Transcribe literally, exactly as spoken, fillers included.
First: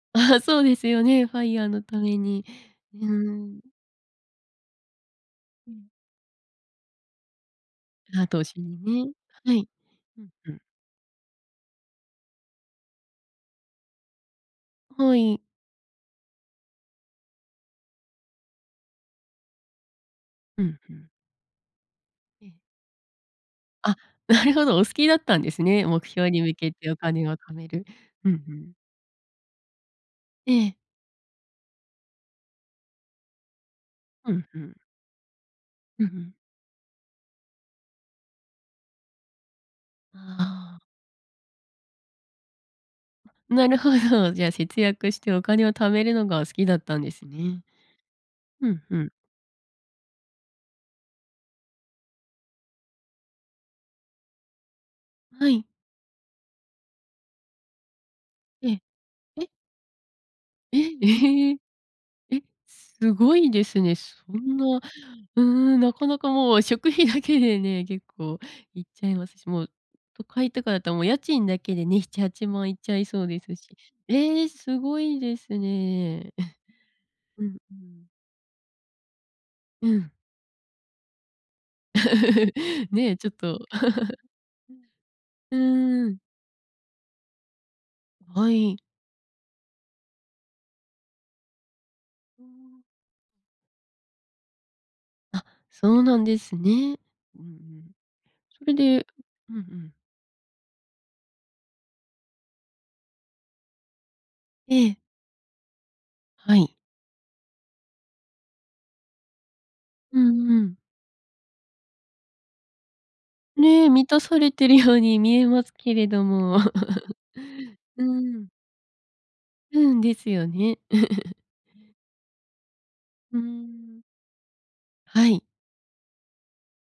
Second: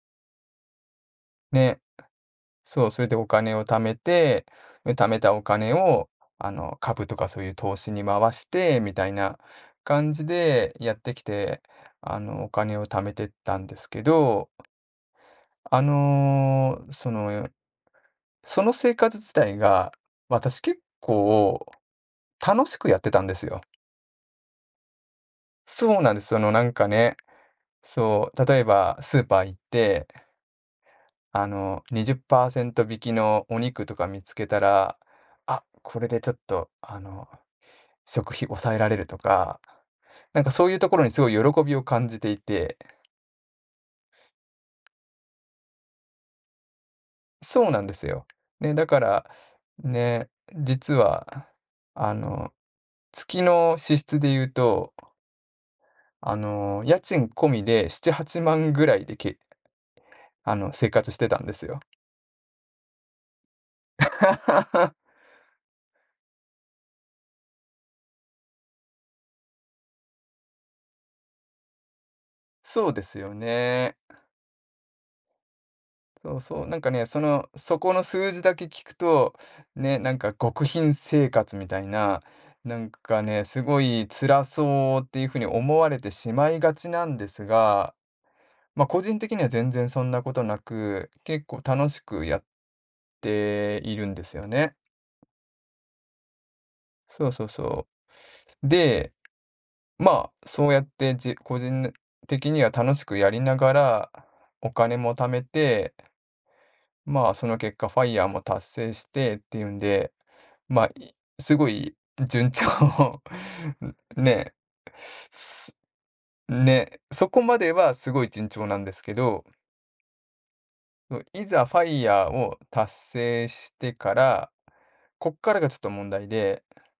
あ、そうですよね。FIRE ね、のために。そう、え、それうでお金をん。貯めて、で、貯めたおう金ん。をあの、株とかそういう投資に回あ、投し資てにみたね。いなはい。感うじん、ふん。でやってきて、あのお金を貯めてったんですけど。はい。あの、そのよいその生活自体が私、うん、結ふん。構ええ。楽しくやってたんですよ。あ、なるほど、お好きだったんですね、そう目なんです。標そにの向なけんかておね、金を貯める。うそん、う、ふ例えん。ばスーパー行って、ええ。あのにじゅっパーセント引きのお肉とか見うつん、けふたん。ら、あ、こうんれうでちょん。っとあの、食費抑えられるとか、あなんかそういああうあ。ところにすごい喜びを感じていてなるほど、じゃあ、節約してお金を貯めるのが好きだったんですね。そうなんですよ。うね、ん、だふかん。ら、ね、実は、あの、月の支出で言うとはい。あの、家賃込みでしちはちまえんえ。ぐらいでけえ？あの、え？生え活してたんでへ。すよ。え、すごいですね。そんな、う ーん、なかなかもう食費だけでね、結構行っちゃいますし、もう都会とかだともう家賃だけでね、ひちはちまん行っそちうゃでいすそうよですしね。え、すごいですね。そうそう、なんかね、そ うん、の、うーそこのん。数字だけ聞くと、うね、ん。なんか極貧生活みたいな、な んね、かちょっね、と。すごい辛 そうっていう風にう思われん、うてーん。しまいがちなんですが、はい。ま、個人的には全然そんなことなく、結構楽しくやうっーん。ているんですよね。あ、そうなんですね。そううんうそうそん。そう。れでで、うんうん。まあ、そうやって、じ個人ぬ的には楽しくやりながら、おえ金え。も貯めて、はい。まあ、その結果ファイヤーも達成してっていうんで、うんうん。まあ、いすごい順調ね、満たん、されね。てるように見えますけれども。ね、そこま ではうすごいん。順調なんですけど。うん、ですよね。も、いざファイヤーを達うー成してん。から、はこっい。からがちょっと問題で